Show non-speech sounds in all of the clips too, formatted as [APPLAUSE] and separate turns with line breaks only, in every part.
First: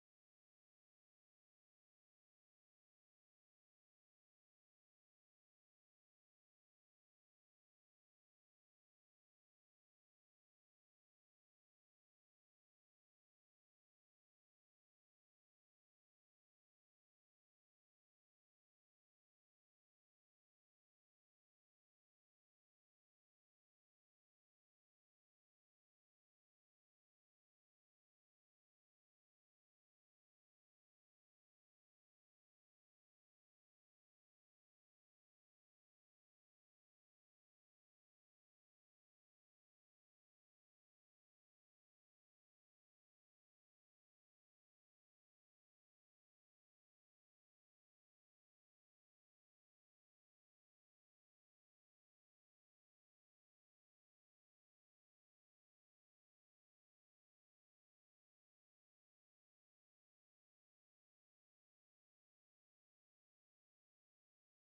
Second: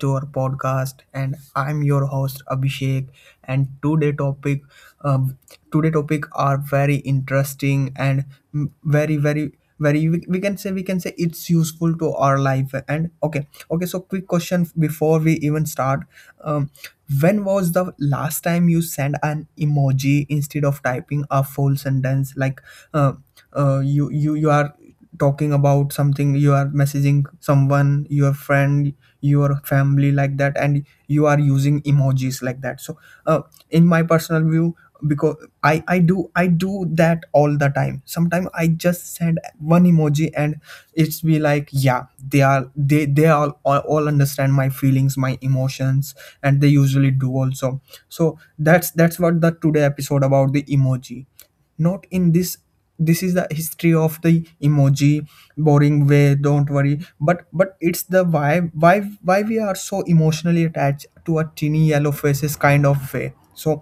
to our podcast, and I'm your host Abhishek. And um, today topic are very interesting and very, very, very. We can say we can say it's useful to our life. And Okay. So quick question before we even start. Um, when was the last time you sent an emoji instead of typing a full sentence? Like, uh, you are talking about something, you are messaging someone, your friend, your family, like that, and you are using emojis like that. So uh, in my personal view, because I do that all the time. Sometimes I just send one emoji, and it's be like, yeah, they are they all understand my feelings, my emotions, and they usually do also. So that's what the today episode about, the emoji. Not in this, this is the history of the emoji boring way, don't worry, but it's the why we are so emotionally attached to a teeny yellow faces kind of way. So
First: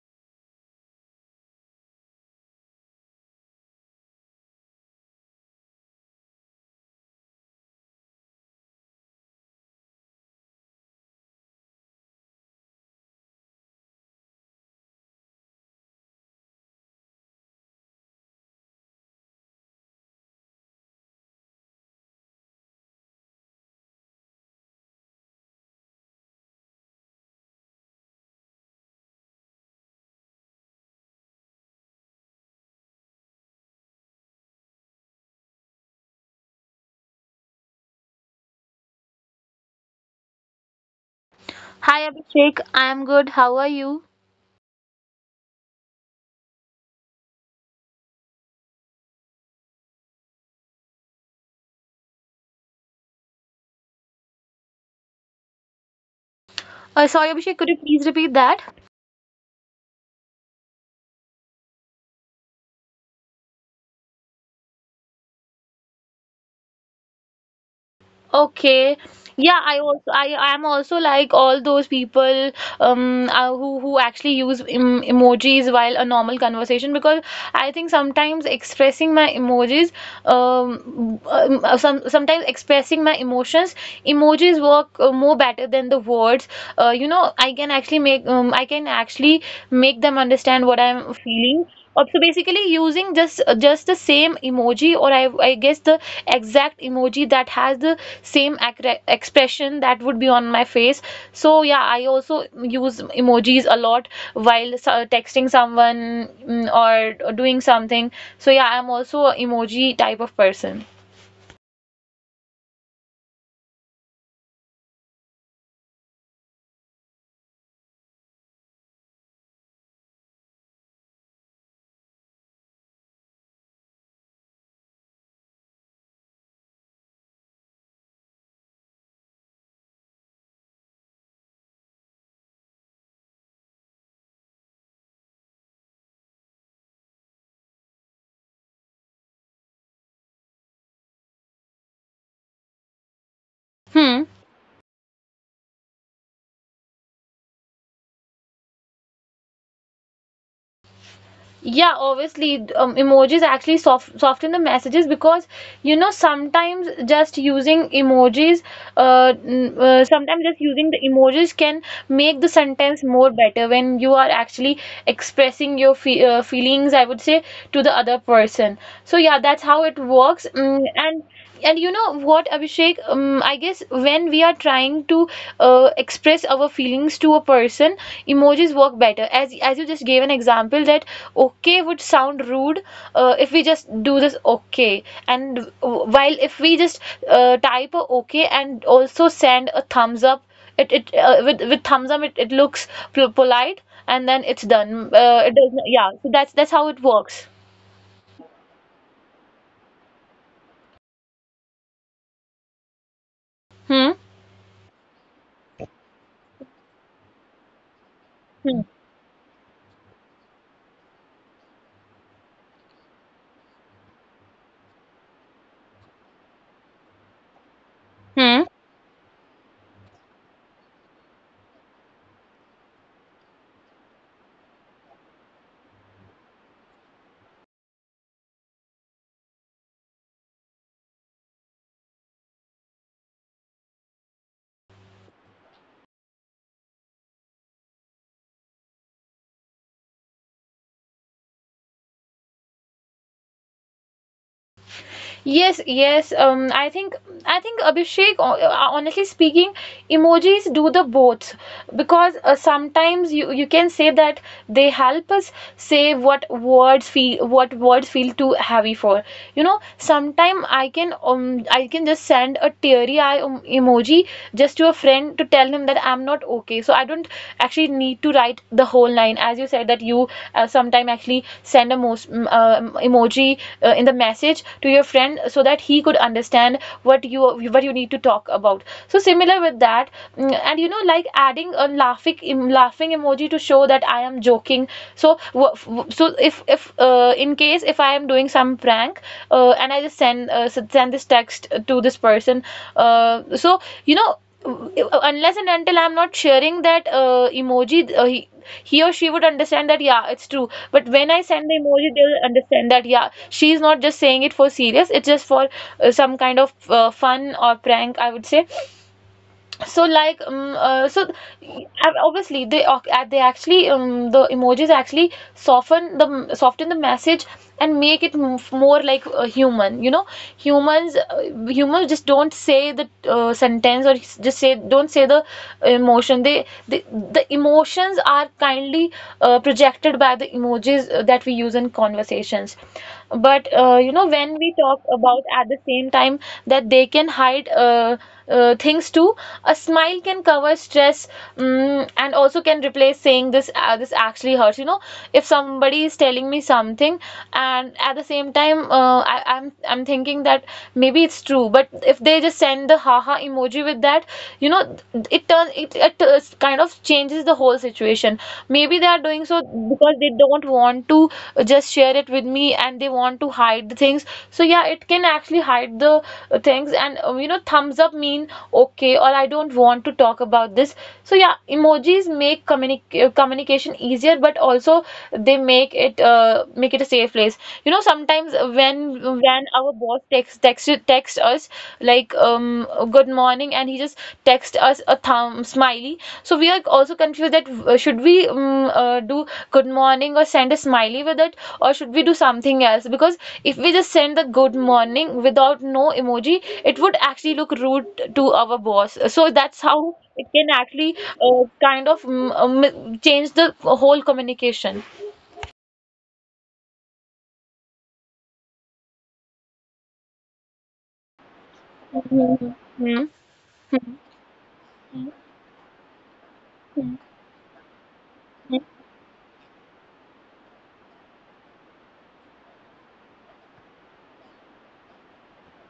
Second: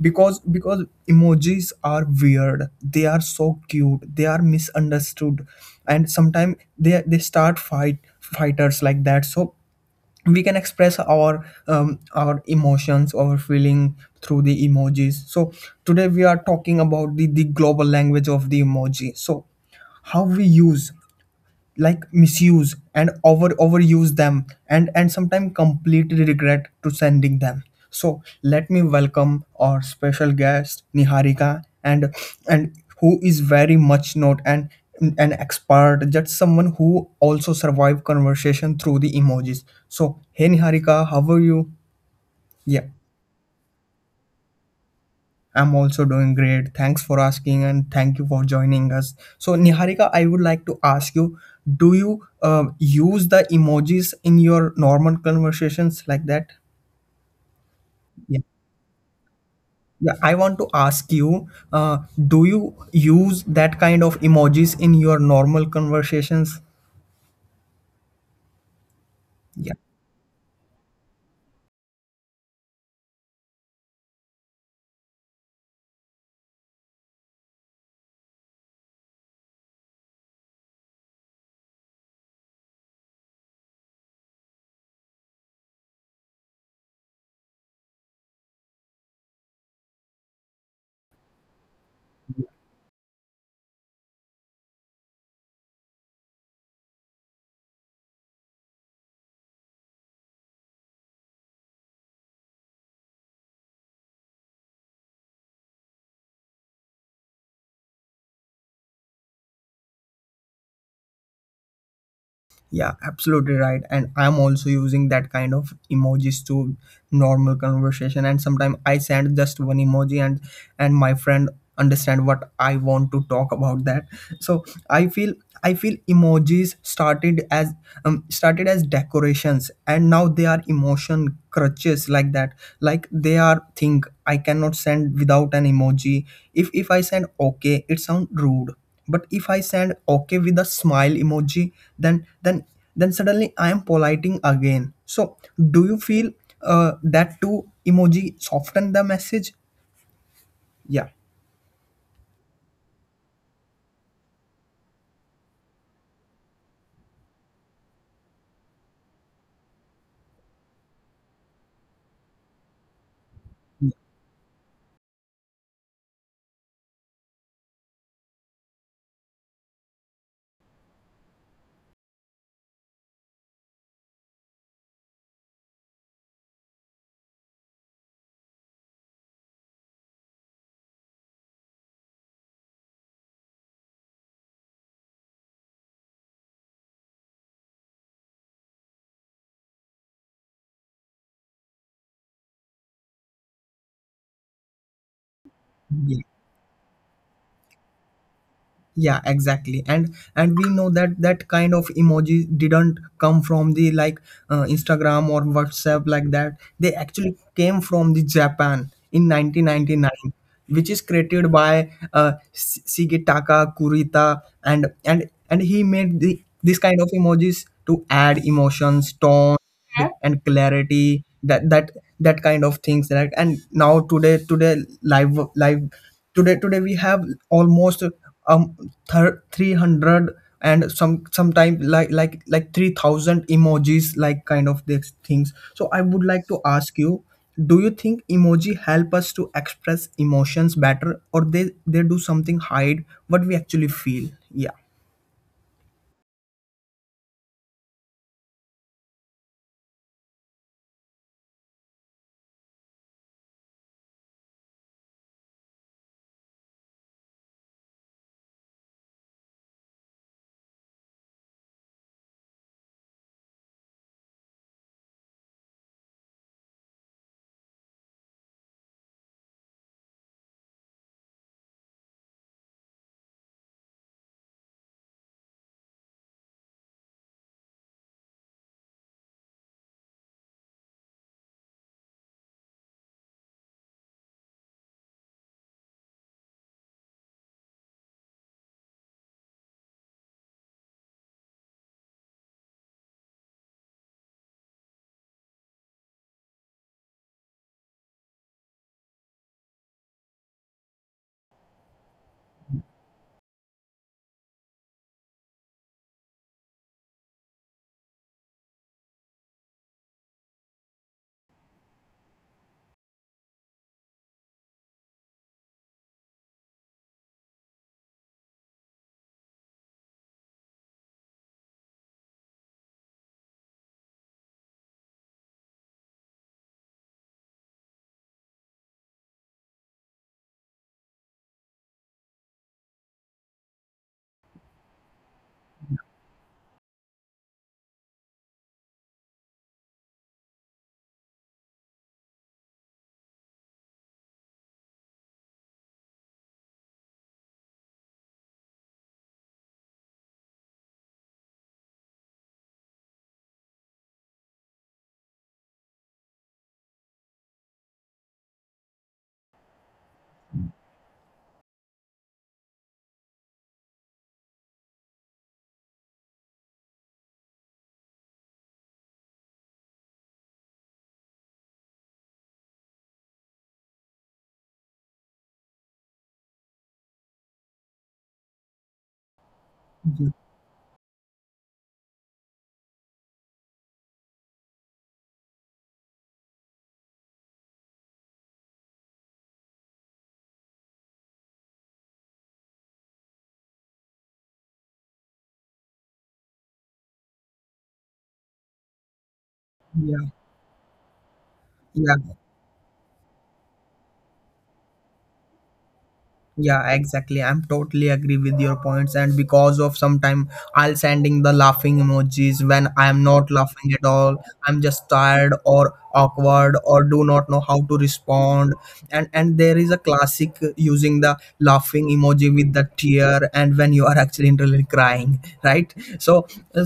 because emojis are weird, they are so cute, they are misunderstood, and sometimes they start fight fighters like that. So we can express our emotions, our feeling through the emojis. So today we are talking about the global language of the emoji. So how we use, like, misuse and over overuse them, and sometimes completely regret to sending them. So let me welcome our special guest Niharika. And who is very much not an expert, just someone who also survived conversation through the emojis. So hey, Niharika, how are you?
Hi
Yeah,
Abhishek, I am good. How are you?
I'm also doing great. Thanks for asking, and thank you for joining us. So, Niharika, I would like to ask you, do you use the emojis in your normal conversations like that?
Sorry
Yeah.
Abhishek, could you please repeat that?
Yeah, I want to ask you, do you use that kind of emojis in your normal conversations? Yeah.
Okay. Yeah, I am also like all those people who actually use emojis while a normal conversation because I think sometimes expressing my emojis um, some sometimes expressing my emotions emojis work more better than the words. I can actually make I can actually make them understand what I'm feeling. Or so basically using just the same emoji or I guess the exact emoji that has the same expression that would be on my face. So yeah, I also use emojis a lot while texting someone, or doing something. So yeah, I'm also a emoji type of person.
Yeah, absolutely right. And I'm also using that kind of emojis to normal conversation. And sometimes I send just one emoji, and my friend understand what I want to talk about that. So I feel emojis started as decorations, and now they are emotion crutches like that. Like, they are thing I cannot send without an emoji. If I send okay, it sound rude, but if I send okay with a smile emoji, then then then suddenly I am politing again.
Hmm.
So do you feel that two emoji soften the message? Yeah.
Yeah, obviously, emojis actually soften the messages because you know sometimes just using emojis, sometimes just using the emojis can make the sentence more better when you are actually expressing your fe feelings, I would say, to the other person. So yeah, that's how it works. And you know what, Abhishek? I guess when we are trying to express our feelings to a person, emojis work better. As you just gave an example that okay would sound rude if we just do this okay, and while if we just type a okay and also send a thumbs up, it with thumbs up it looks polite and then it's done.
Yeah,
It does, yeah. So that's how it works.
yeah, exactly. And we know that that kind of emoji didn't come from the, like,
Hmm.
Instagram or WhatsApp like that. They actually came from the Japan in
Hmm.
1999, which is created by Shigetaka Kurita, and and he made the this kind of emojis to add emotions,
Hmm.
tone, yeah, and clarity, that kind of things, right? And now today, live, today we have almost um 300, and sometimes like 3,000 emojis like kind of these things. So I would like to ask you, do you think emoji help us to express emotions better, or they do something hide what we actually feel? Yeah.
Yes, yes. I think, Abhishek, honestly speaking, emojis do the both because sometimes you can say that they help us say what words feel too heavy for. You know, sometime I can just send a teary eye emoji just to a friend to tell him that I'm not not okay, so I don't actually need to write the whole line, as you said that you sometime actually send a most emoji in the message to your friend so that he could understand what you need to talk about. So similar with that, and you know, like adding a laughing emoji to show that I am joking. So so if in case if I am doing some prank, and I just send this text to this person, uh, so you know unless and until I'm not sharing that emoji, he or she would understand that, yeah, it's true. But when I send the emoji, they'll understand that, yeah, she's not just saying it for serious, it's just for some kind of fun or prank, I would say. So y- obviously they actually the emojis actually soften the message and make it more like a human. You know, humans just don't say the sentence, or just say don't say the emotion. They, the emotions are kindly projected by the emojis that we use in conversations. But when we talk about at the same time that they can hide, things too. A smile can cover stress, and also can replace saying this actually hurts. You know, if somebody is telling me something and at the same time, I'm I'm thinking that maybe it's true, but if they just send the haha emoji with that, you know, it turns it, kind of changes the whole situation. Maybe they are doing so because they don't want to just share it with me and they want to hide the things. So yeah, it can actually actually hide the things. And thumbs up mean okay or I don't want to talk about this. So yeah, emojis make communication easier, but also they make it a safe place. You know, sometimes when our boss text us like good morning, and he just text us a thumb smiley. So we are also confused that should we do good morning or send a smiley with it or should we do something else, because if we just send the good morning without no emoji, it would actually look rude to our boss.
Yeah,
So that's how it can actually
yeah
change the whole communication.
Yeah, exactly. I'm totally agree with your points, and because of sometime I'll sending the laughing emojis when I'm not laughing at
Hmm.
all. I'm just
Hmm.
tired or awkward or do not know how to respond. And there is a classic using the laughing emoji with the tear, and when you are actually really crying, right? So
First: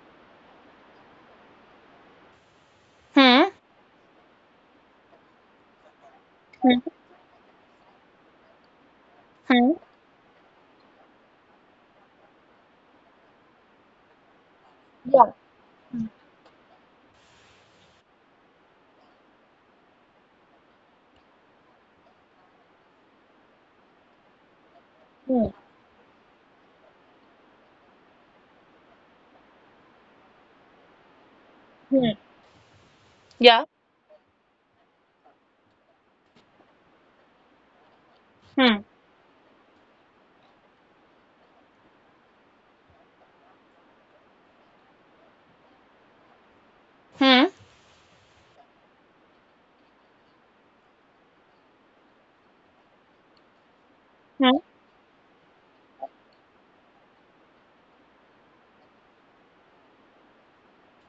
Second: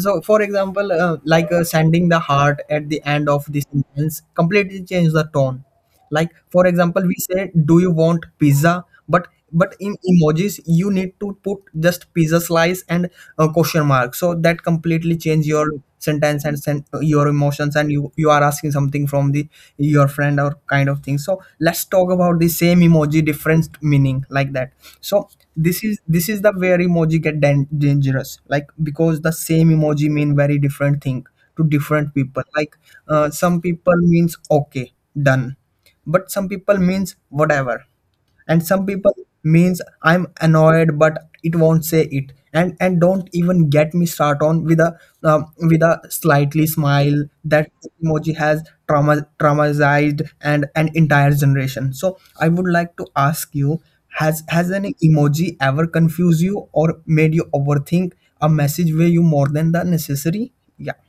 so for example, sending the heart at the end of this sentence completely change the tone. Like, for
Hmm.
example, we say, do you want pizza, but
Hmm.
in emojis you need to put just pizza slice and a question mark. So that completely change your sentence and your emotions, and you are asking something from the your friend or kind of thing. So let's talk about the same emoji different meaning like that. So
Hmm.
this is the where emoji get dangerous, like, because the same emoji mean very different thing to
Hmm.
different people. Like, some
Yeah.
people means okay, done, but some people means whatever, and
Hmm.
some people means I'm annoyed but it won't say it. And don't even get me start on um, with a slightly smile,
Hmm.
that emoji has traumatized and an entire generation. So I would like to ask you, has
Hmm?
has an emoji ever confused you or made you overthink a message way you more than the necessary? Yeah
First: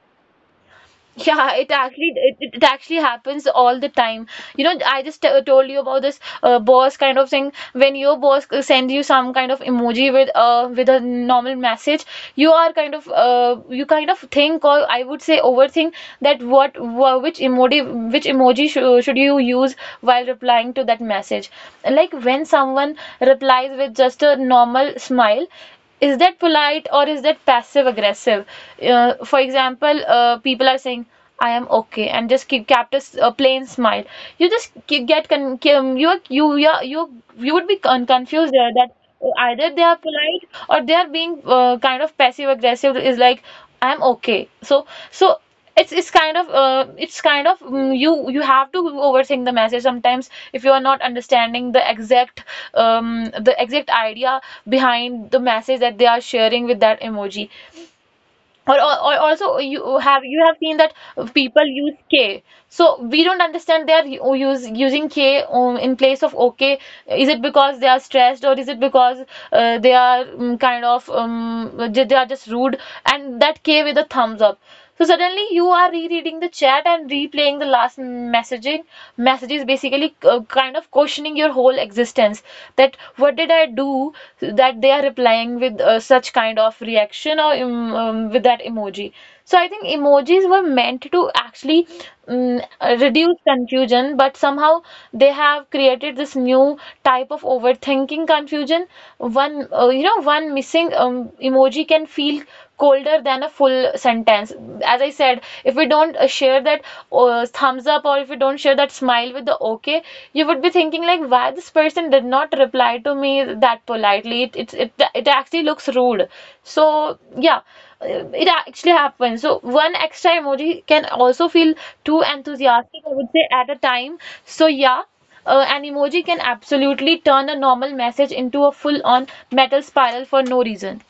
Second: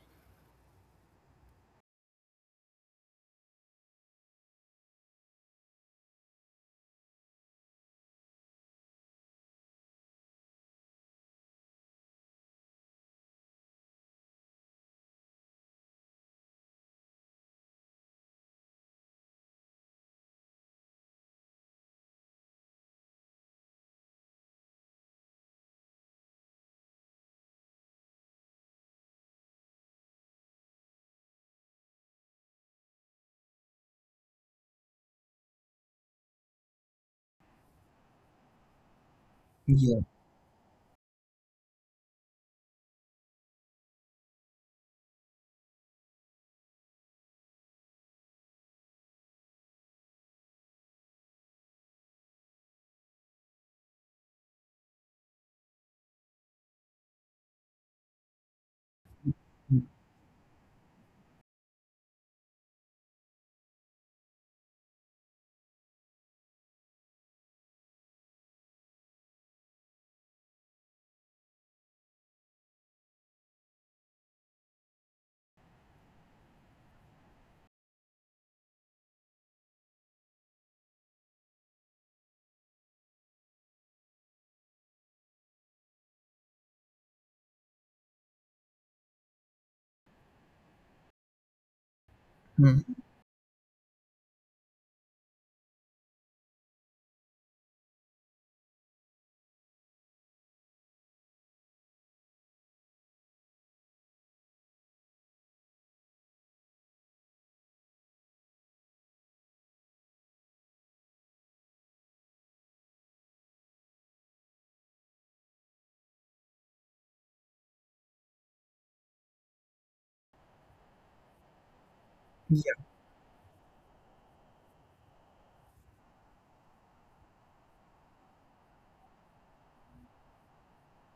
Yeah, it actually it actually happens all the time. You know, I just told you about this boss kind of thing. When your boss sends you some kind of emoji with a normal message, you are kind of you kind of think, or I would say overthink, that which emoji sh should you use while replying to that message. Like when someone replies with just a normal smile, is that polite or is that passive aggressive? For example, people are saying, I am okay, and just keep kept a, a plain smile. You just ke- get con- com- you are- you are- you would be confused there that either they are
Yeah.
polite or they are being kind of passive aggressive, is like I'm okay. So so it's it's kind of, you you have to overthink the message sometimes if you are not understanding the exact idea behind the message that they are sharing with that emoji. Or also, you have seen that people use k, so we don't understand they are using k in place of okay. Is it because they are stressed, or is it because they are they are just rude? And that k with a thumbs up, so suddenly you are rereading the chat and replaying the last messaging messages, basically kind of questioning your whole existence that what did I do that they are replying with such kind of reaction, or with that emoji. So I think emojis were meant to actually um,
Hmm.
reduce confusion, but somehow they have created this new type of overthinking confusion. One, one missing emoji can feel older than a full sentence. As I said, if we don't share that thumbs up, or if we don't share that smile with the okay, you would be thinking like, why this person did not reply to me that politely? It actually looks rude. So yeah, it actually happens. So one extra emoji can also feel too
Yeah.
enthusiastic, I would say, at a time. So yeah. An emoji can absolutely turn a normal message into a full-on metal spiral for no reason.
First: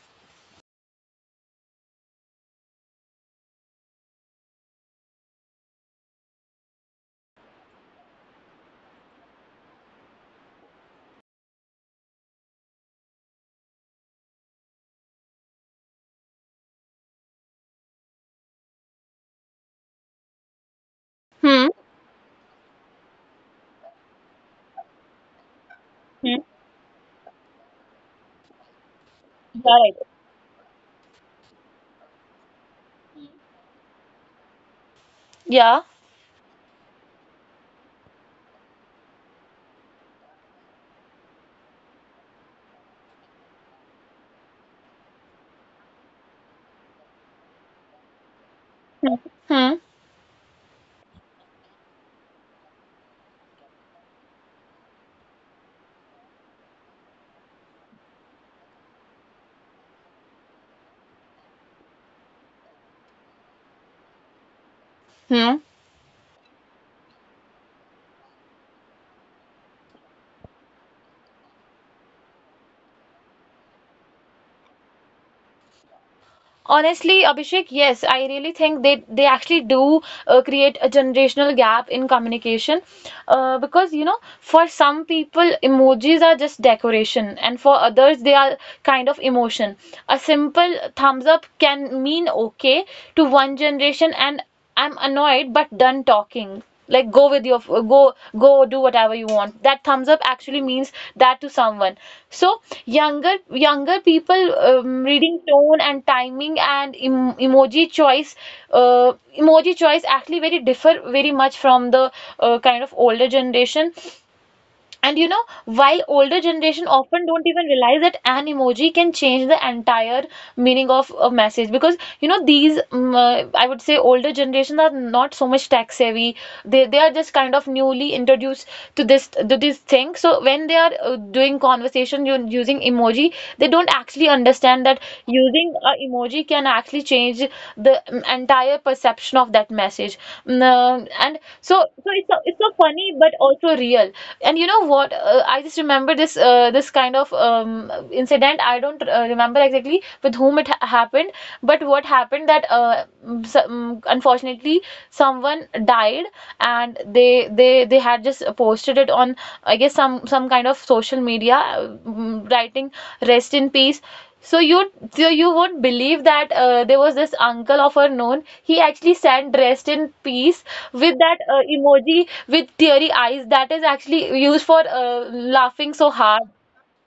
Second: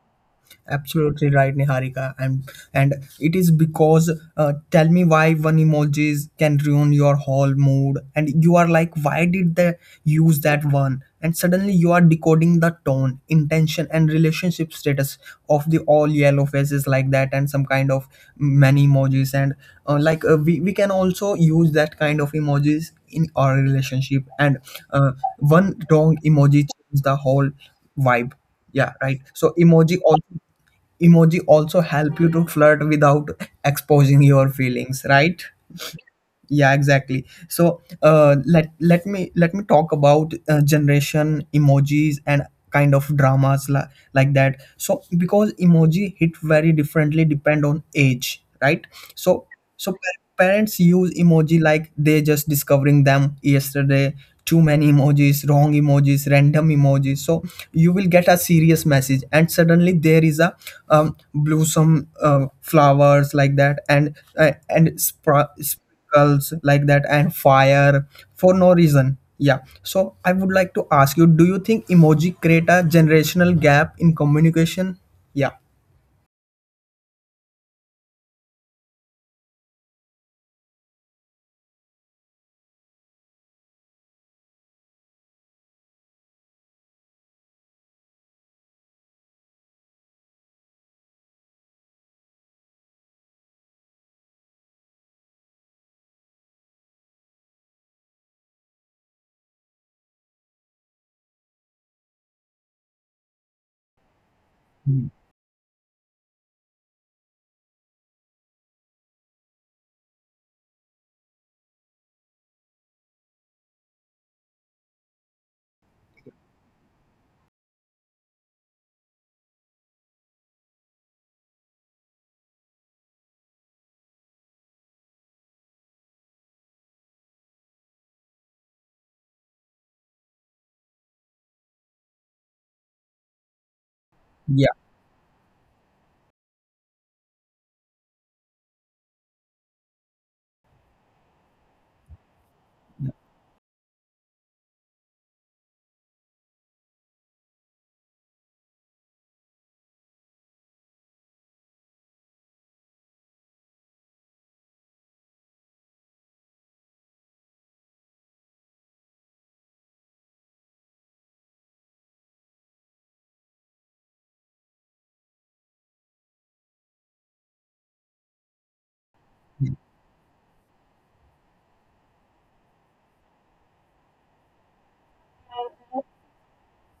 Absolutely right, Niharika. And it is because tell me why one emojis can ruin your whole mood, and you are like, why did they use that one? And suddenly you are decoding the tone, intention, and relationship status of the all yellow faces like that, and some kind of many emojis. And like, we can also
Hmm.
use that kind of emojis in our relationship. And uh, one wrong
Hmm.
emoji changes the whole vibe, yeah, right? So
Yeah,
emoji also, emoji also help you to flirt without exposing your feelings, right?
yeah.
Yeah, exactly. So let me talk about generation emojis and kind of dramas like that. So because emoji hit very differently depend on age, right?
Hmm.
So
Hmm.
parents use emoji like they just discovering them yesterday, too many emojis, wrong emojis, random emojis. So you will get a serious message and suddenly there is a blossom, flowers like that, and
Hmm.
chemicals like that, and fire for no reason. Yeah. So I would like to ask you, do you think emoji create a generational gap in communication? Yeah.
Honestly, Abhishek, yes, I really think they actually do create a generational gap in communication, because you know, for some people emojis are just decoration, and for others they are kind of emotion. A simple thumbs up can mean okay to one generation, and I'm annoyed but done talking. Like, go with your go go do whatever you want. That thumbs up actually means that to someone. So younger people
Mm.
reading tone and timing and emoji choice, uh, emoji choice actually very much from the kind of older generation. And you know, while older generation often don't even realize that an emoji can change the entire meaning of a message, because you know these I would say older generations are not so much tech savvy. They are just kind of newly introduced to this thing. So when they are doing conversation using emoji, they don't actually
Yeah.
understand that using a emoji can actually change the entire perception of that message. So it's so, it's so funny, but also real. And you know what? I just remember this this kind of incident. I don't remember exactly with whom it ha happened, but what happened that unfortunately someone died, and they had just posted it on, I guess, some kind of social media, writing "Rest in peace." So you would believe that there was this uncle of her known. He actually sat dressed in peace with that emoji with teary eyes that is actually used for laughing so hard.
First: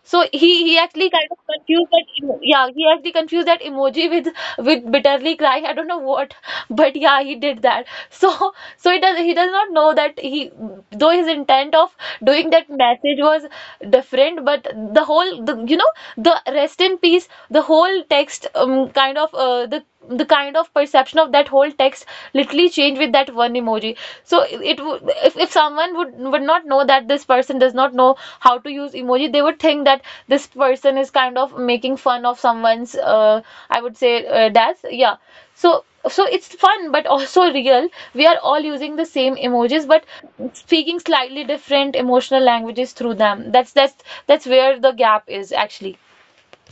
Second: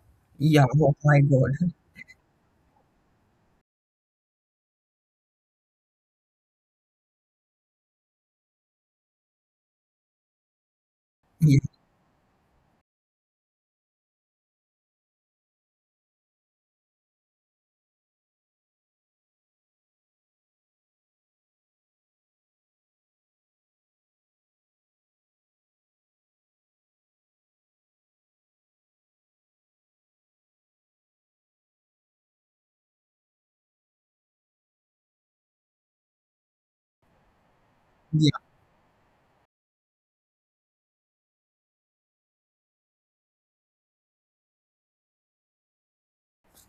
So he
Yeah.
he
Oh
actually
my
kind of
God. [LAUGHS]
confused that yeah, he actually confused that emoji with bitterly crying, I don't know what, but yeah, he did that [LAUGHS] So it does, he does not know that he, though his
Yeah.
intent of doing that message was different, but the whole the the rest in peace, the whole text, kind of the kind of perception of that whole text literally changed with that one emoji. So it would, if someone would not know that this person does not know how to use emoji, they would think that this person is kind of making fun of someone's I would say that's yeah. So it's fun but also real. We are
Yeah.
all using the same emojis, but speaking slightly different emotional languages through them. That's where the gap is actually.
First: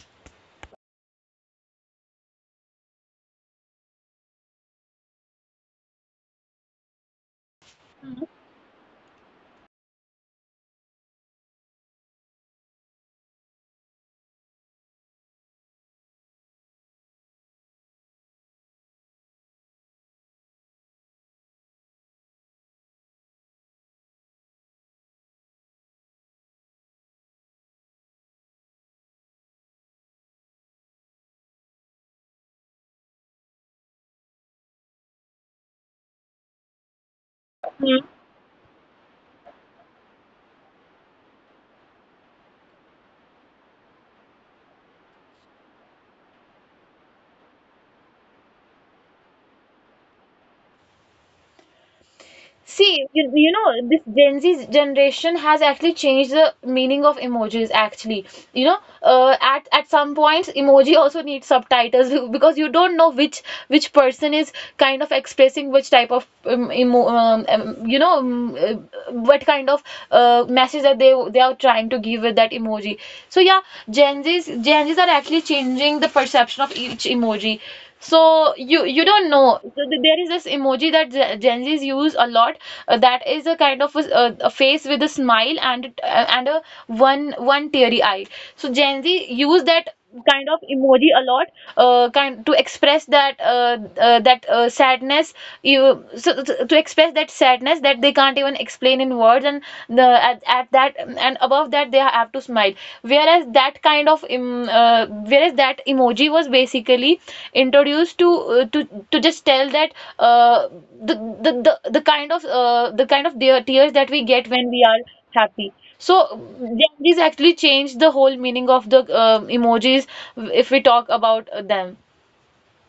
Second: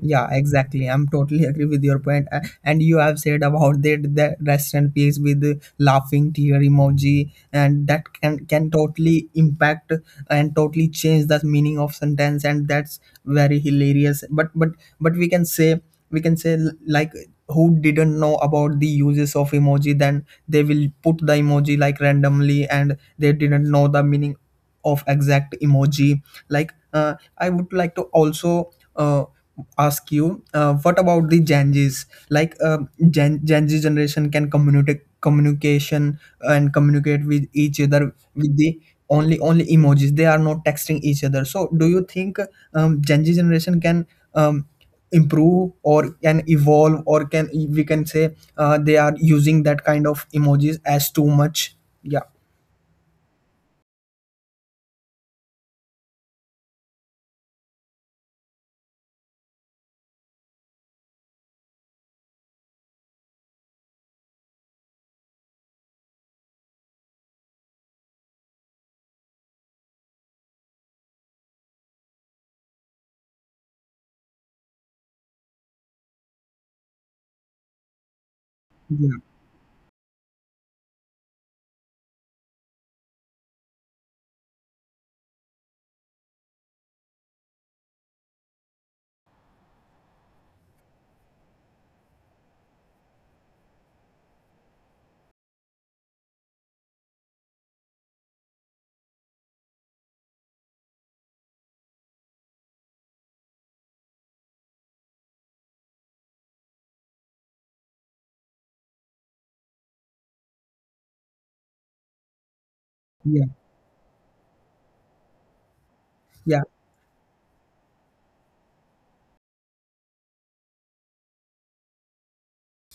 Yeah, exactly. I'm totally [LAUGHS] agree with your point. And you have said about that the rest and peace with the laughing tear emoji, and that can totally impact and totally change the meaning of sentence, and that's very hilarious. But we can say, like, who didn't know about the uses of emoji, then they will put the emoji like randomly and they didn't know the meaning of exact emoji. Like, I would like to also uh, ask you, what about the Gen Zs? Like, Gen Z generation can communicate communication and communicate with each other with the only emojis. They are not texting each other. So do you think Gen Z generation can um, improve or can evolve, or can we can say they are using that kind of emojis as too much? Yeah,
See, you know, this Gen Z generation has actually changed the meaning of emojis, actually. You know, at some points, emoji also needs subtitles [LAUGHS] because you don't know which person is kind of expressing which type of what kind of message that they are trying to give with that emoji. So yeah, Gen Zs are actually changing the perception of each emoji. So you
yeah,
don't know. So there is this emoji that Gen Zs use a lot. Uh, that is a kind of a face with a smile and and a one teary eye. So Gen Z use that kind of emoji a lot, kind to express that that sadness, to express that sadness that they can't even explain in words, and the at that and above that they have to smile, whereas that kind of uh, whereas that emoji was basically introduced to uh, to to just tell that, uh, the, the the kind of the kind of
yeah,
tears that we get when we are happy. So
yeah.
yeah, these actually changed the whole meaning of the emojis, if we talk about them.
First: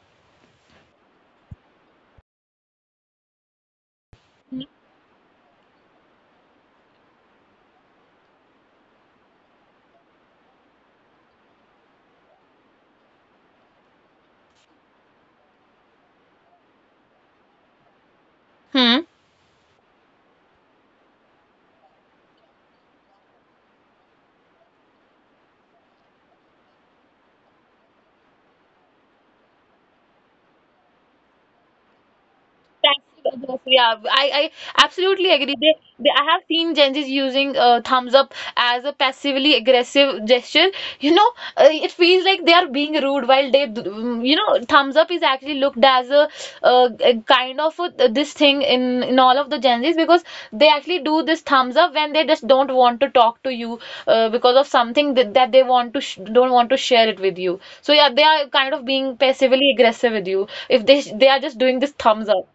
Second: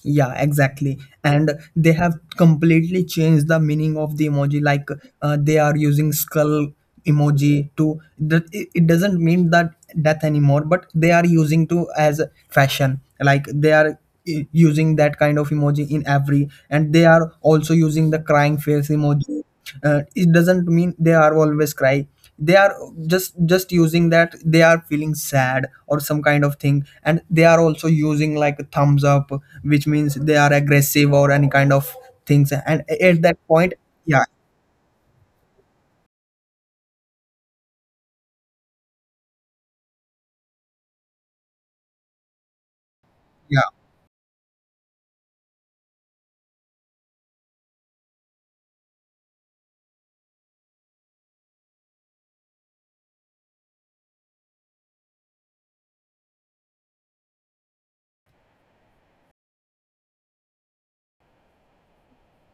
Yeah, exactly. And they have completely changed the meaning of the emoji. Like, they are using skull emoji to that it doesn't mean that death anymore, but they are using to as fashion. Like, they are using that kind of emoji in every, and they are also using the crying face
Hmm.
emoji. It doesn't mean they are always cry, they are just using that they are feeling sad or some kind of thing. And they are also using like a thumbs up, which means they are aggressive or any kind of things, and at
Thanks,
that
Joseph.
point,
Yeah,
yeah,
I absolutely agree. I have seen Gen Zs using thumbs up as a passively aggressive gesture. You know, it feels like they are being rude while
yeah,
you know, thumbs up is actually looked as a kind of a, this thing in all of the Gen Zs, because they actually do this thumbs up when they just don't want to talk to you, because of something that they want to sh don't want to share it with you. So yeah, they are kind of being passively aggressive with you if they are just doing this thumbs up.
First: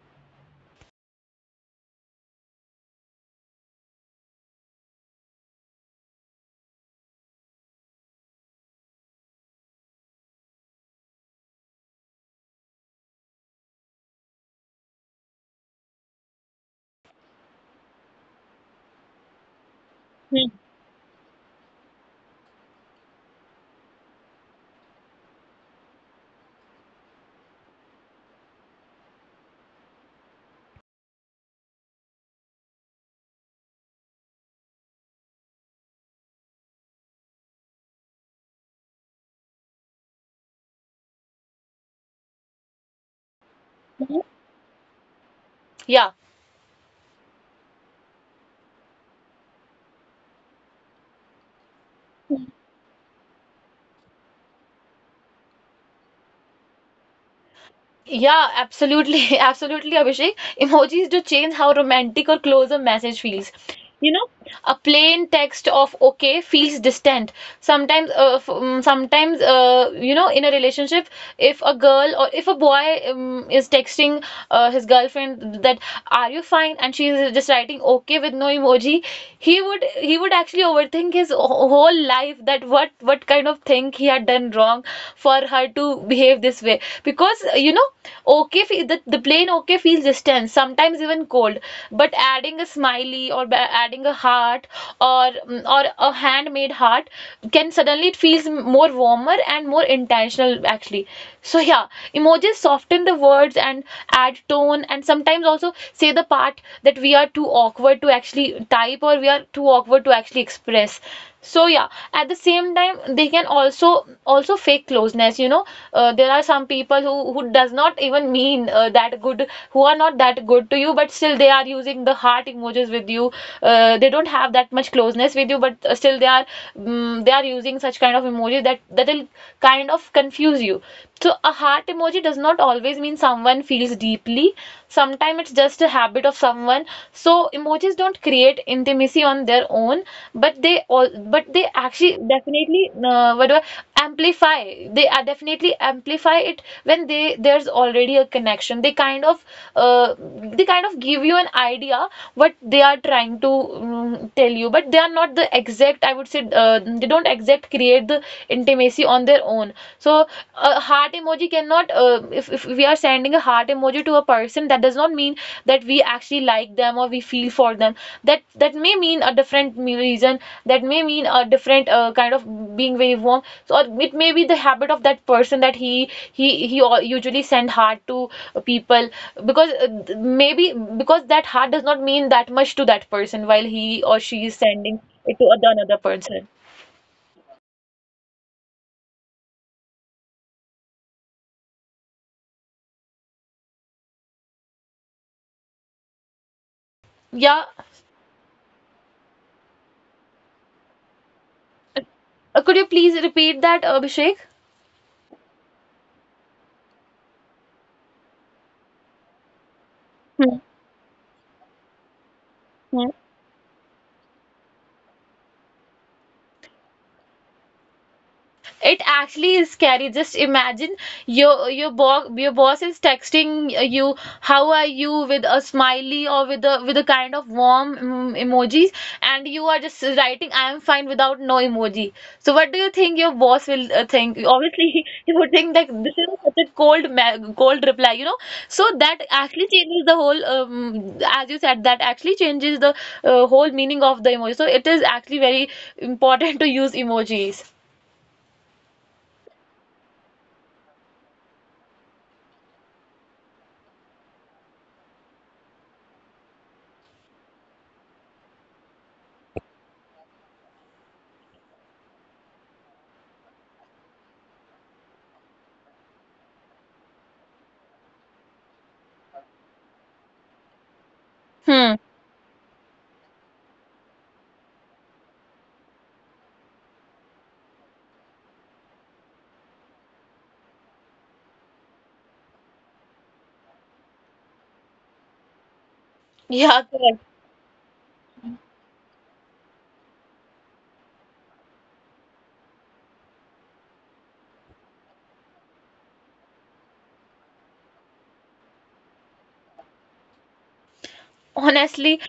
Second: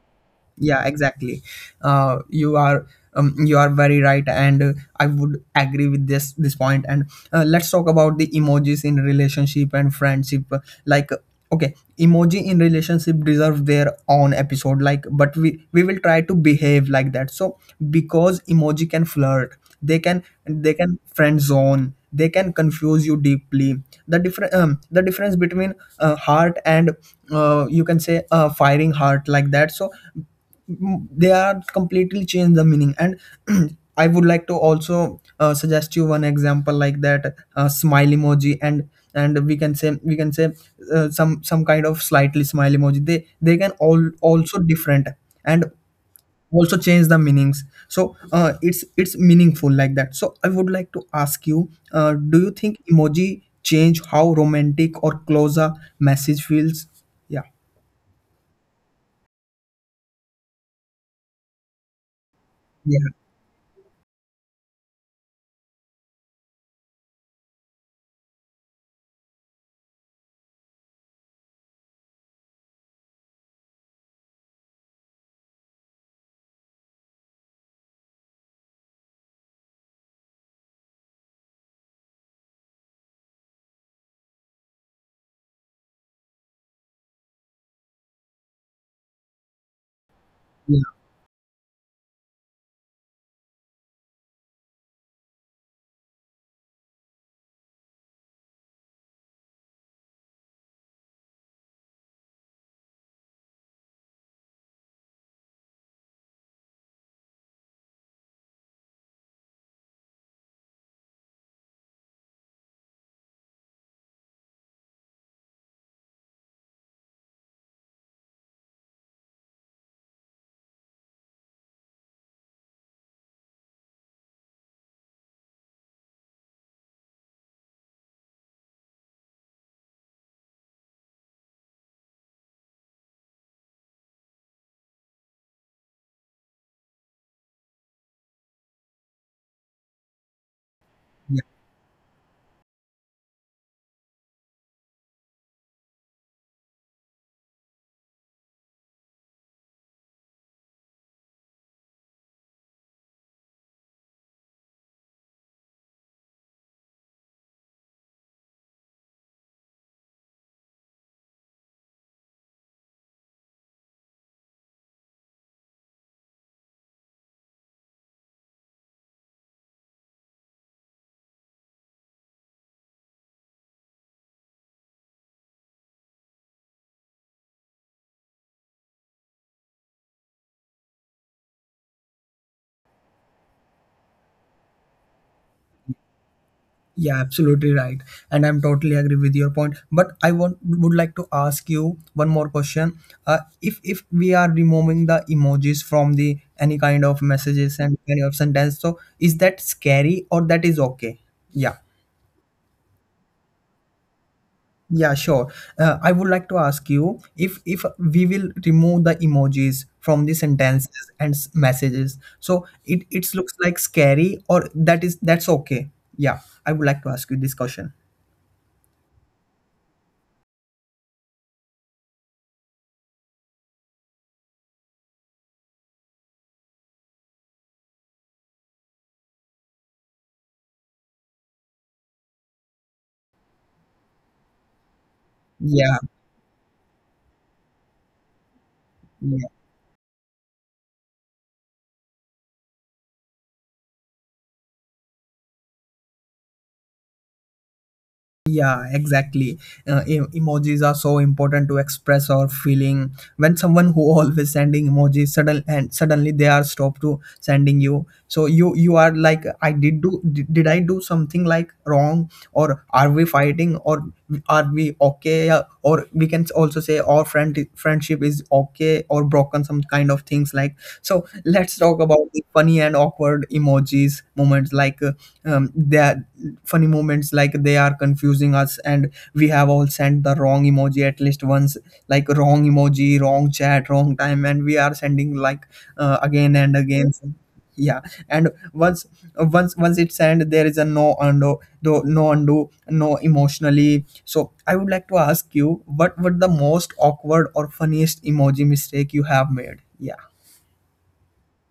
yeah, exactly. You are you are very right. And I would agree with this point point. And let's talk about the emojis in relationship and friendship. Like, okay, emoji in relationship deserve their own episode like, but we will try to behave like that. So because emoji can flirt, they can they can friend zone, they can confuse you deeply. The different the difference between heart and you can say firing heart like that. So they are completely change the meaning. And [CLEARS THROAT] I would like to also suggest you one example like that. Uh, smile emoji and we can say some kind of slightly smile emoji, they can all
Mhm.
also different and
Yeah,
also change the meanings. So it's meaningful like that. So I would like to ask you, do you think emoji change how romantic or close a message feels? Yeah.
yeah, absolutely, [LAUGHS] absolutely, Abhishek. Emojis do change how romantic or close a
Yeah,
message feels. You know, a plain text of okay feels distant. Sometimes, sometimes, you know, in a relationship, if a girl or if a boy is texting his girlfriend that, are you fine, and she is just writing okay with no emoji, he would actually overthink his whole life, that what kind of thing he had done wrong for her to behave this way, because you know, okay the plain okay feels distant,
yeah
sometimes even cold. But adding a smiley or adding a heart, or or a handmade heart, can suddenly, it feels more warmer and more intense intentional actually. So yeah, emojis soften the words and add tone, and sometimes also say the part that we are too awkward to actually type, or we are too awkward to actually express. So yeah, at the same time, they can also fake closeness, you know. There are some people who does not even mean that good, who are not that good to you, but still they are using the heart emojis with you. They don't have that much closeness with you, but still they are they are using such kind of emojis that that'll kind of confuse you. So a heart emoji does not always mean someone feels deeply. Sometimes it's just a habit of someone. So emojis don't create intimacy on their own, but they all but they actually definitely amplify. They are definitely amplify it when they there's already a connection. They kind of give you an idea what they are trying to tell you, but they are not the exact. I would say they don't exact create the intimacy on their own. So a heart emoji cannot, if we are sending a heart emoji to a person, that does not mean that we actually like them or we feel for them. That that may mean a different reason, that may mean a different kind of being very warm. So it may be the habit of that person, that he usually send heart to people, because maybe because that heart does not mean that much to that person, while he or she is sending it to another person.
Yeah, absolutely right. And I'm totally agree with your point. But I want would like to ask you one more question. If we are removing the emojis from the any kind of
Yeah.
messages and any of sentence, so is that scary or that is okay? Yeah.
Could you please repeat that, Abhishek?
Yeah, sure. I would like to ask you, if we will remove the emojis from the
Hmm,
sentences and messages, so
hmm.
it looks like scary or that is that's okay. Yeah, I would like to ask you this question.
It actually is scary. Just imagine your your boss is texting you, how are you, with a smiley or with a kind of warm emojis, and you are just writing I am fine without no emoji. So what do you think your boss will think? Obviously, [LAUGHS] he would think that
Yeah,
this is such a cold cold reply, you know. So that
yeah.
actually changes the whole as you said, that actually changes the whole meaning of the emoji. So it is actually very important to use emojis.
Yeah, exactly. Emojis are so important to express our feeling. When someone who always sending emojis sudden and suddenly they are stopped to sending you, so you are like, I did do did I do something like wrong or are we fighting or are we okay? Yeah. Or we can also say our friendship is okay or broken some kind of things like.
Hmm.
So let's talk about the funny and awkward emojis moments like that funny moments like they are confusing us, and we have all sent the wrong emoji at least once, like wrong emoji, wrong chat, wrong time, and we are sending like
Yeah,
again
correct.
and again. Yeah. And once it's end, there is a no undo, no undo, no emotionally. So I would like to ask you, what the most awkward or funniest emoji mistake you have made? yeah
Honestly,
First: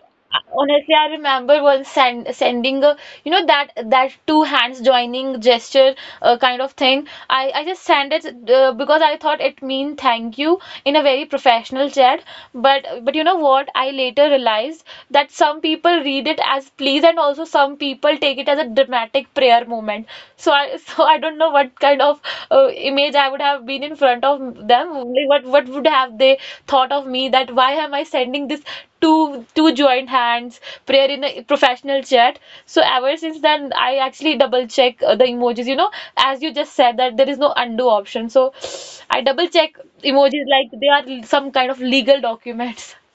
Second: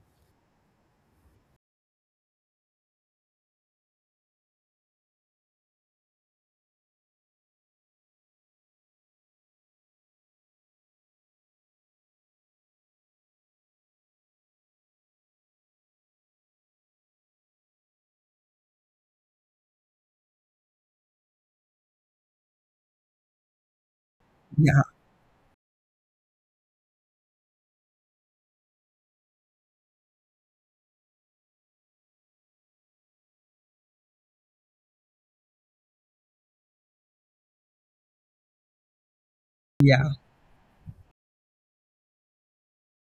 honestly, I remember once sending a, you know, that that two hands joining gesture kind of thing. I just sent it because I thought it mean thank you in a very professional chat. But you know what? I later realized that some people read it as please, and also some people take it as a dramatic prayer moment. So I [LAUGHS] so I don't know what kind of image I would have been in front of
yeah
them. Like, what would have they thought of me? That why am I sending this two joined hands prayer in a professional chat? So ever since then, I actually double check the emojis. You know, as you just said that there is no undo option. So I double check
yeah
emojis like they are some kind of legal documents. [LAUGHS]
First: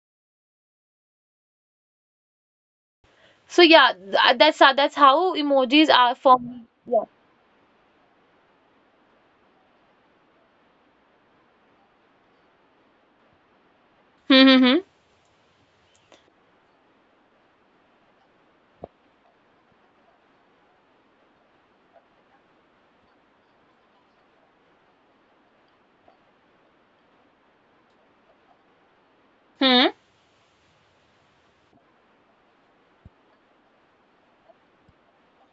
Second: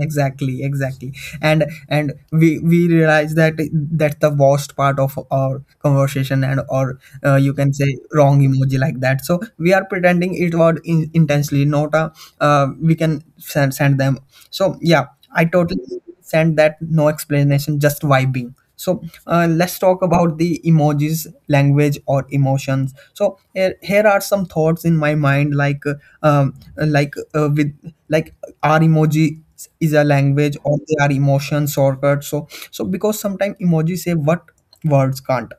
Exactly, exactly. And we realize that
So yeah,
that's the
th- that's
worst
that's
part of
how
our
emojis are
conversation. And
formed.
or
Yeah.
you can say wrong emoji like that. So we are pretending it was intensely not a we can send them.
Hmm. Hmm.
So
Hmm.
yeah, I totally send that, no explanation, just vibing. So let's talk about the emojis language or emotions. So here are some thoughts in my mind, like with like our emoji
Hmm.
is a language, or they are emotion shortcuts. So, so because sometimes emojis say what words can't,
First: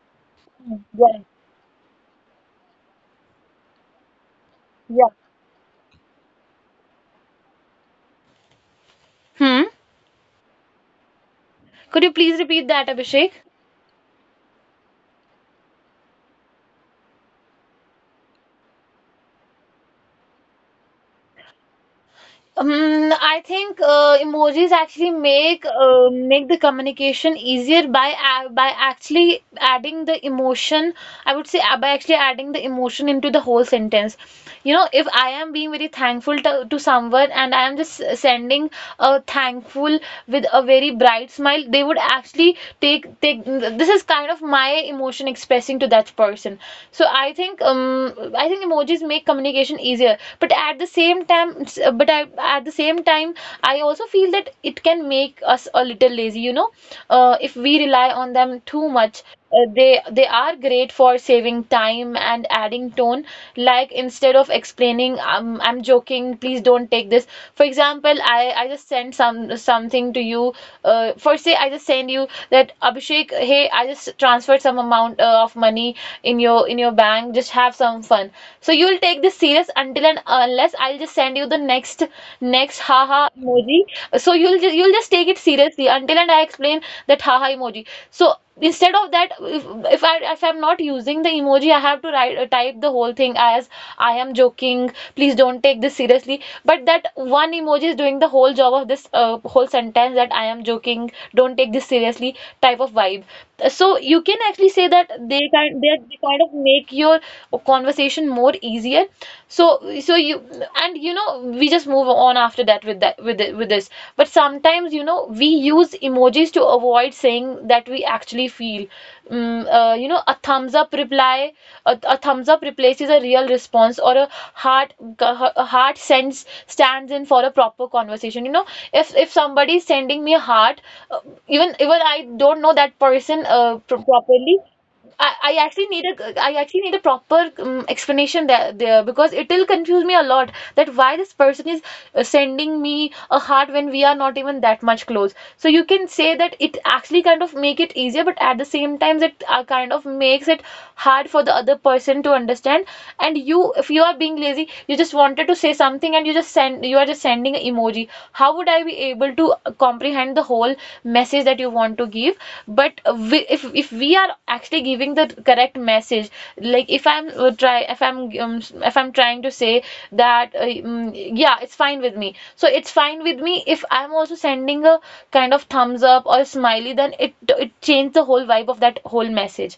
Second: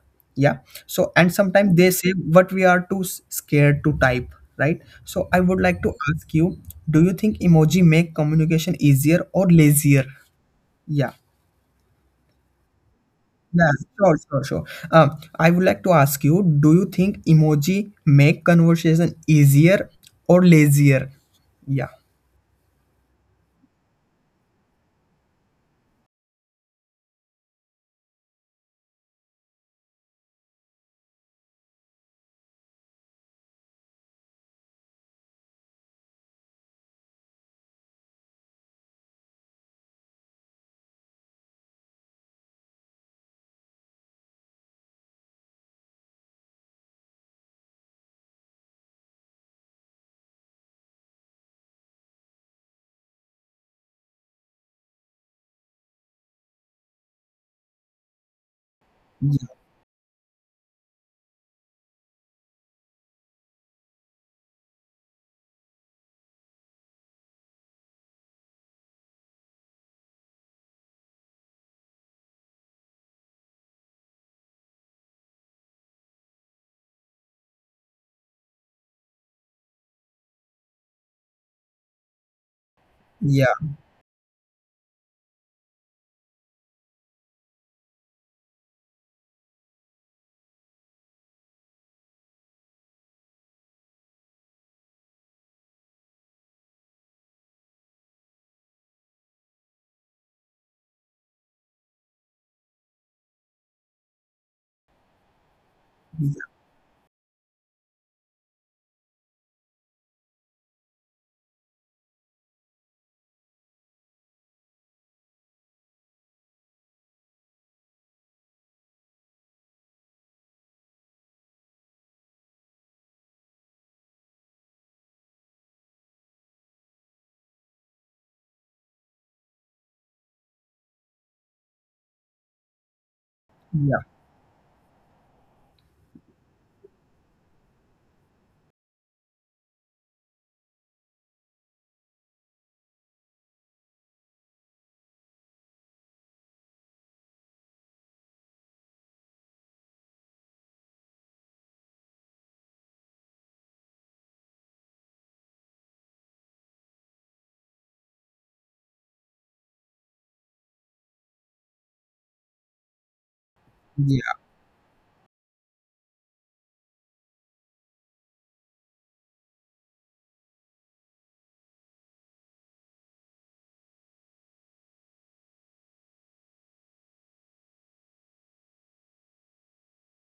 yeah. So and sometimes they say what we are too scared to type, right?
Yeah.
So I would like to ask you, do you think emoji make communication easier or
Hmm.
lazier? yeah
Could you please repeat that, Abhishek?
yeah, sure, sure, sure. I would like to ask you, do you think emoji make conversation easier or lazier? Yeah,
Um, I think emojis actually make make the communication easier by a by actually adding the emotion. I would say by actually adding the emotion into the whole sentence. You know, if I am being very thankful to someone, and I am just sending a thankful with a very bright smile, they would actually take, this is kind of my emotion expressing to that person. So I think emojis make communication easier. But at the same time, but I, at the same time, I also feel that it can make us a little lazy, you know. If we rely on them too
yeah,
much, they are great for saving time and adding tone, like instead of explaining, I'm joking, please don't take this. For example, I just sent some something to you, for say I just send you that, Abhishek, hey, I just transferred some amount of money in your bank, just have some fun, so you'll take this serious until and unless I'll just send you the next
yeah,
haha emoji. So you'll just take it seriously until and I explain that haha emoji. So instead of that, if I, if I'm not using the emoji, I have to write type the whole thing as, I am joking, please don't take this seriously. But that one emoji is doing the whole job of this whole sentence, that I am joking, don't take this seriously, type of vibe. So you can actually say that they are, they kind of make your conversation more easier. So so you, and you know, we just move on after that, with that, with this. But sometimes, you know, we use emojis to avoid saying that we actually feel. You know, a thumbs up reply, a thumbs up replaces a real response, or heart a heart sends stands in for a proper conversation, you know. If somebody is sending me a heart, uh, even I don't know that person
yeah,
properly, I actually need a I actually need a proper explanation there, because it will confuse me a lot, that why this person is sending me a heart when we are not even that much close. So you can say that it actually kind of make it easier, but at the same time, it kind of makes it hard for the other person to understand. And you, if you are being lazy, you just wanted to say something, and you just send you are just sending emoji, how would I be able to comprehend the whole message that you want to give? But we, if we are actually giving the correct message, like if I'm try if I'm if I'm trying to say that yeah, it's fine with me. So it's fine with me, if I'm also sending a kind of thumbs up or smiley, then it changes the whole vibe of that whole message.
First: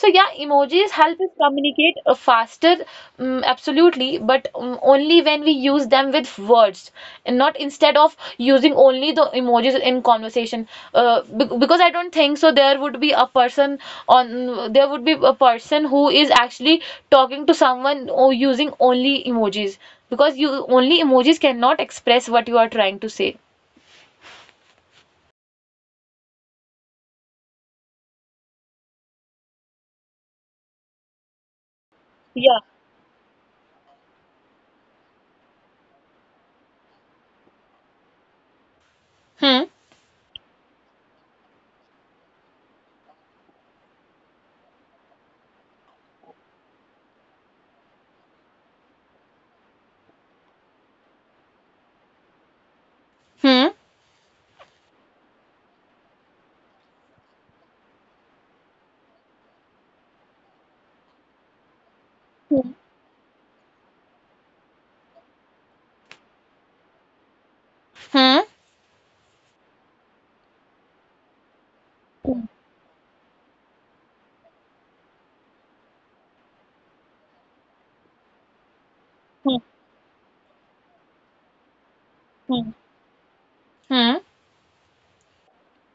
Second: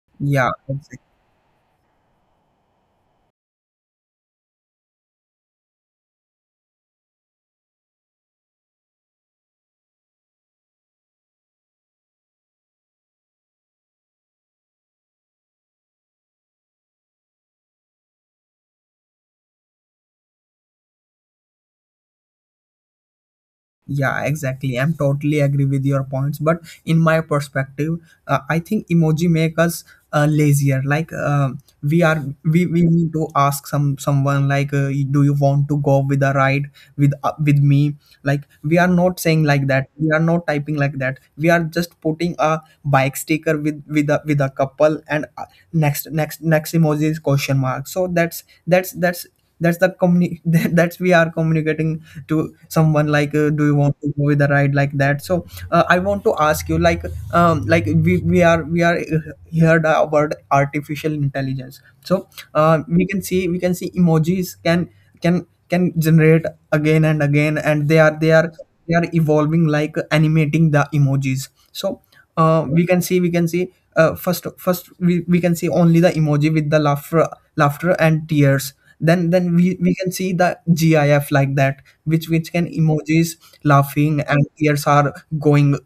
So yeah,
yeah,
emojis
yeah,
help us communicate faster, absolutely, but only when we use them with words, and not instead of using only the emojis in conversation. Because I don't think so there would be a person on there would be a person who is actually talking to someone or using only emojis, because you only emojis cannot express what you are trying to say.
Yeah, exactly. I'm totally agree with your points, but in my perspective, I think emoji make us lazier. We are,
Yeah.
we need to ask someone like, do you want to go with a ride with me? Like we are not saying
Hmm.
like that. We are not typing like that. We are just putting a bike sticker with with a couple, and next next emoji is question mark. So that's the [LAUGHS] that's we are communicating to someone like
Hmm.
do you want to go with the ride like that? So I want to ask you like, we, we are heard about artificial intelligence. So we can see emojis can generate again and again, and
Hmm.
they are evolving, like animating the emojis. So we can see first we can see only the emoji with the laughter and tears. Then we can see the gif like that, which
Hmm.
can emojis
Hmm.
laughing and tears are going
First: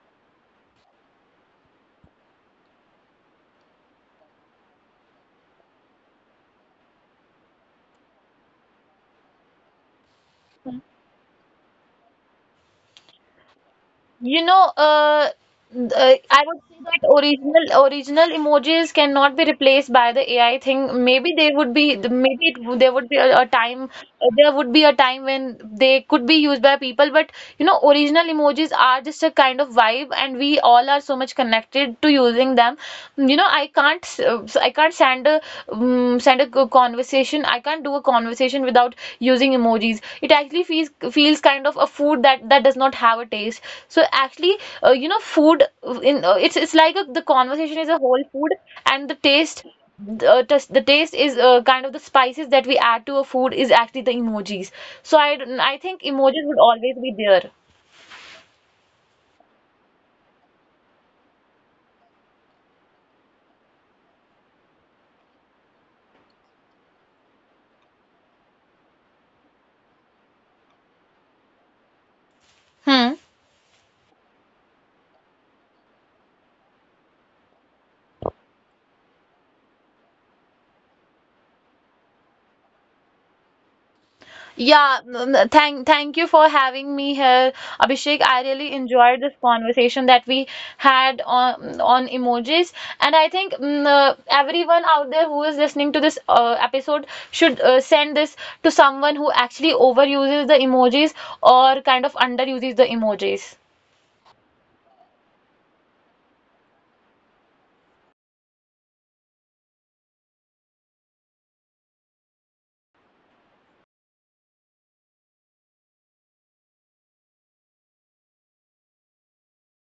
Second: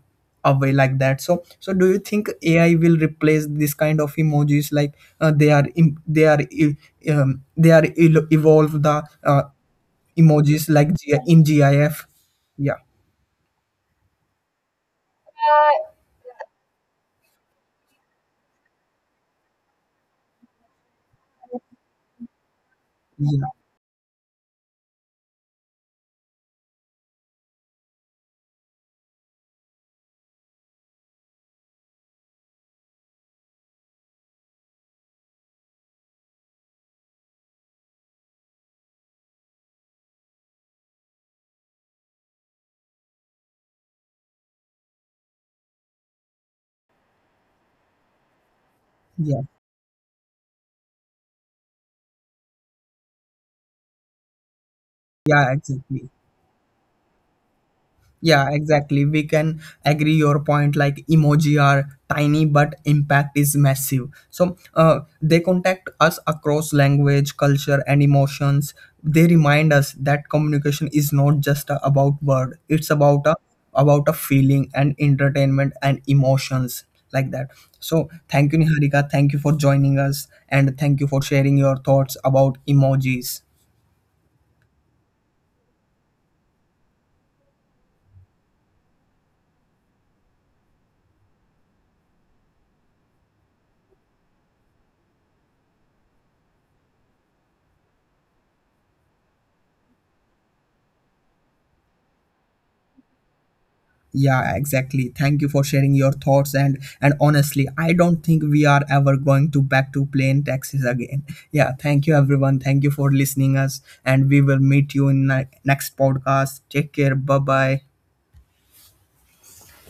away like that. So so do you think AI will replace this kind of emojis, like they are im- they are e- they are el- evolve the uh, emojis like G- in gif? yeah
You know, I would say that original emojis cannot be replaced by the AI thing. Maybe they would be, there would be
yeah
a time, there would be a time when they could be used by people. But you know, original emojis are just a kind of vibe, and we all are so much connected to using them. You know, I can't send a a conversation. I can't do a conversation without using emojis. It actually feels kind of a food that that does not have a taste. So actually, you know, food in it's like a, the conversation is a whole food, and the
yeah
taste. The taste is kind of the spices that we add to a food, is actually the emojis. So I,
yeah
don't- I think
exactly
emojis would always be there.
Yeah, exactly. We can agree your point, like emoji are tiny but impact is massive. So they contact us across language, culture and emotions. They remind us that communication is not just about word. It's
Hmm.
about a feeling and entertainment and emotions, like that. So thank you, Niharika, thank you for joining us, and thank you for sharing your thoughts about emojis.
Yeah, thank you for having me here, Abhishek. I really enjoyed this conversation that we had on emojis, and I think everyone out there who is listening to this episode should send this to someone who actually overuses the emojis, or kind of underuses the emojis.
Yeah, exactly. Thank you for sharing your thoughts, and honestly, I don't think we are ever going to back to plain taxis again. Yeah, thank you everyone. Thank you for listening us, and we will meet you in the next podcast. Take care. Bye-bye.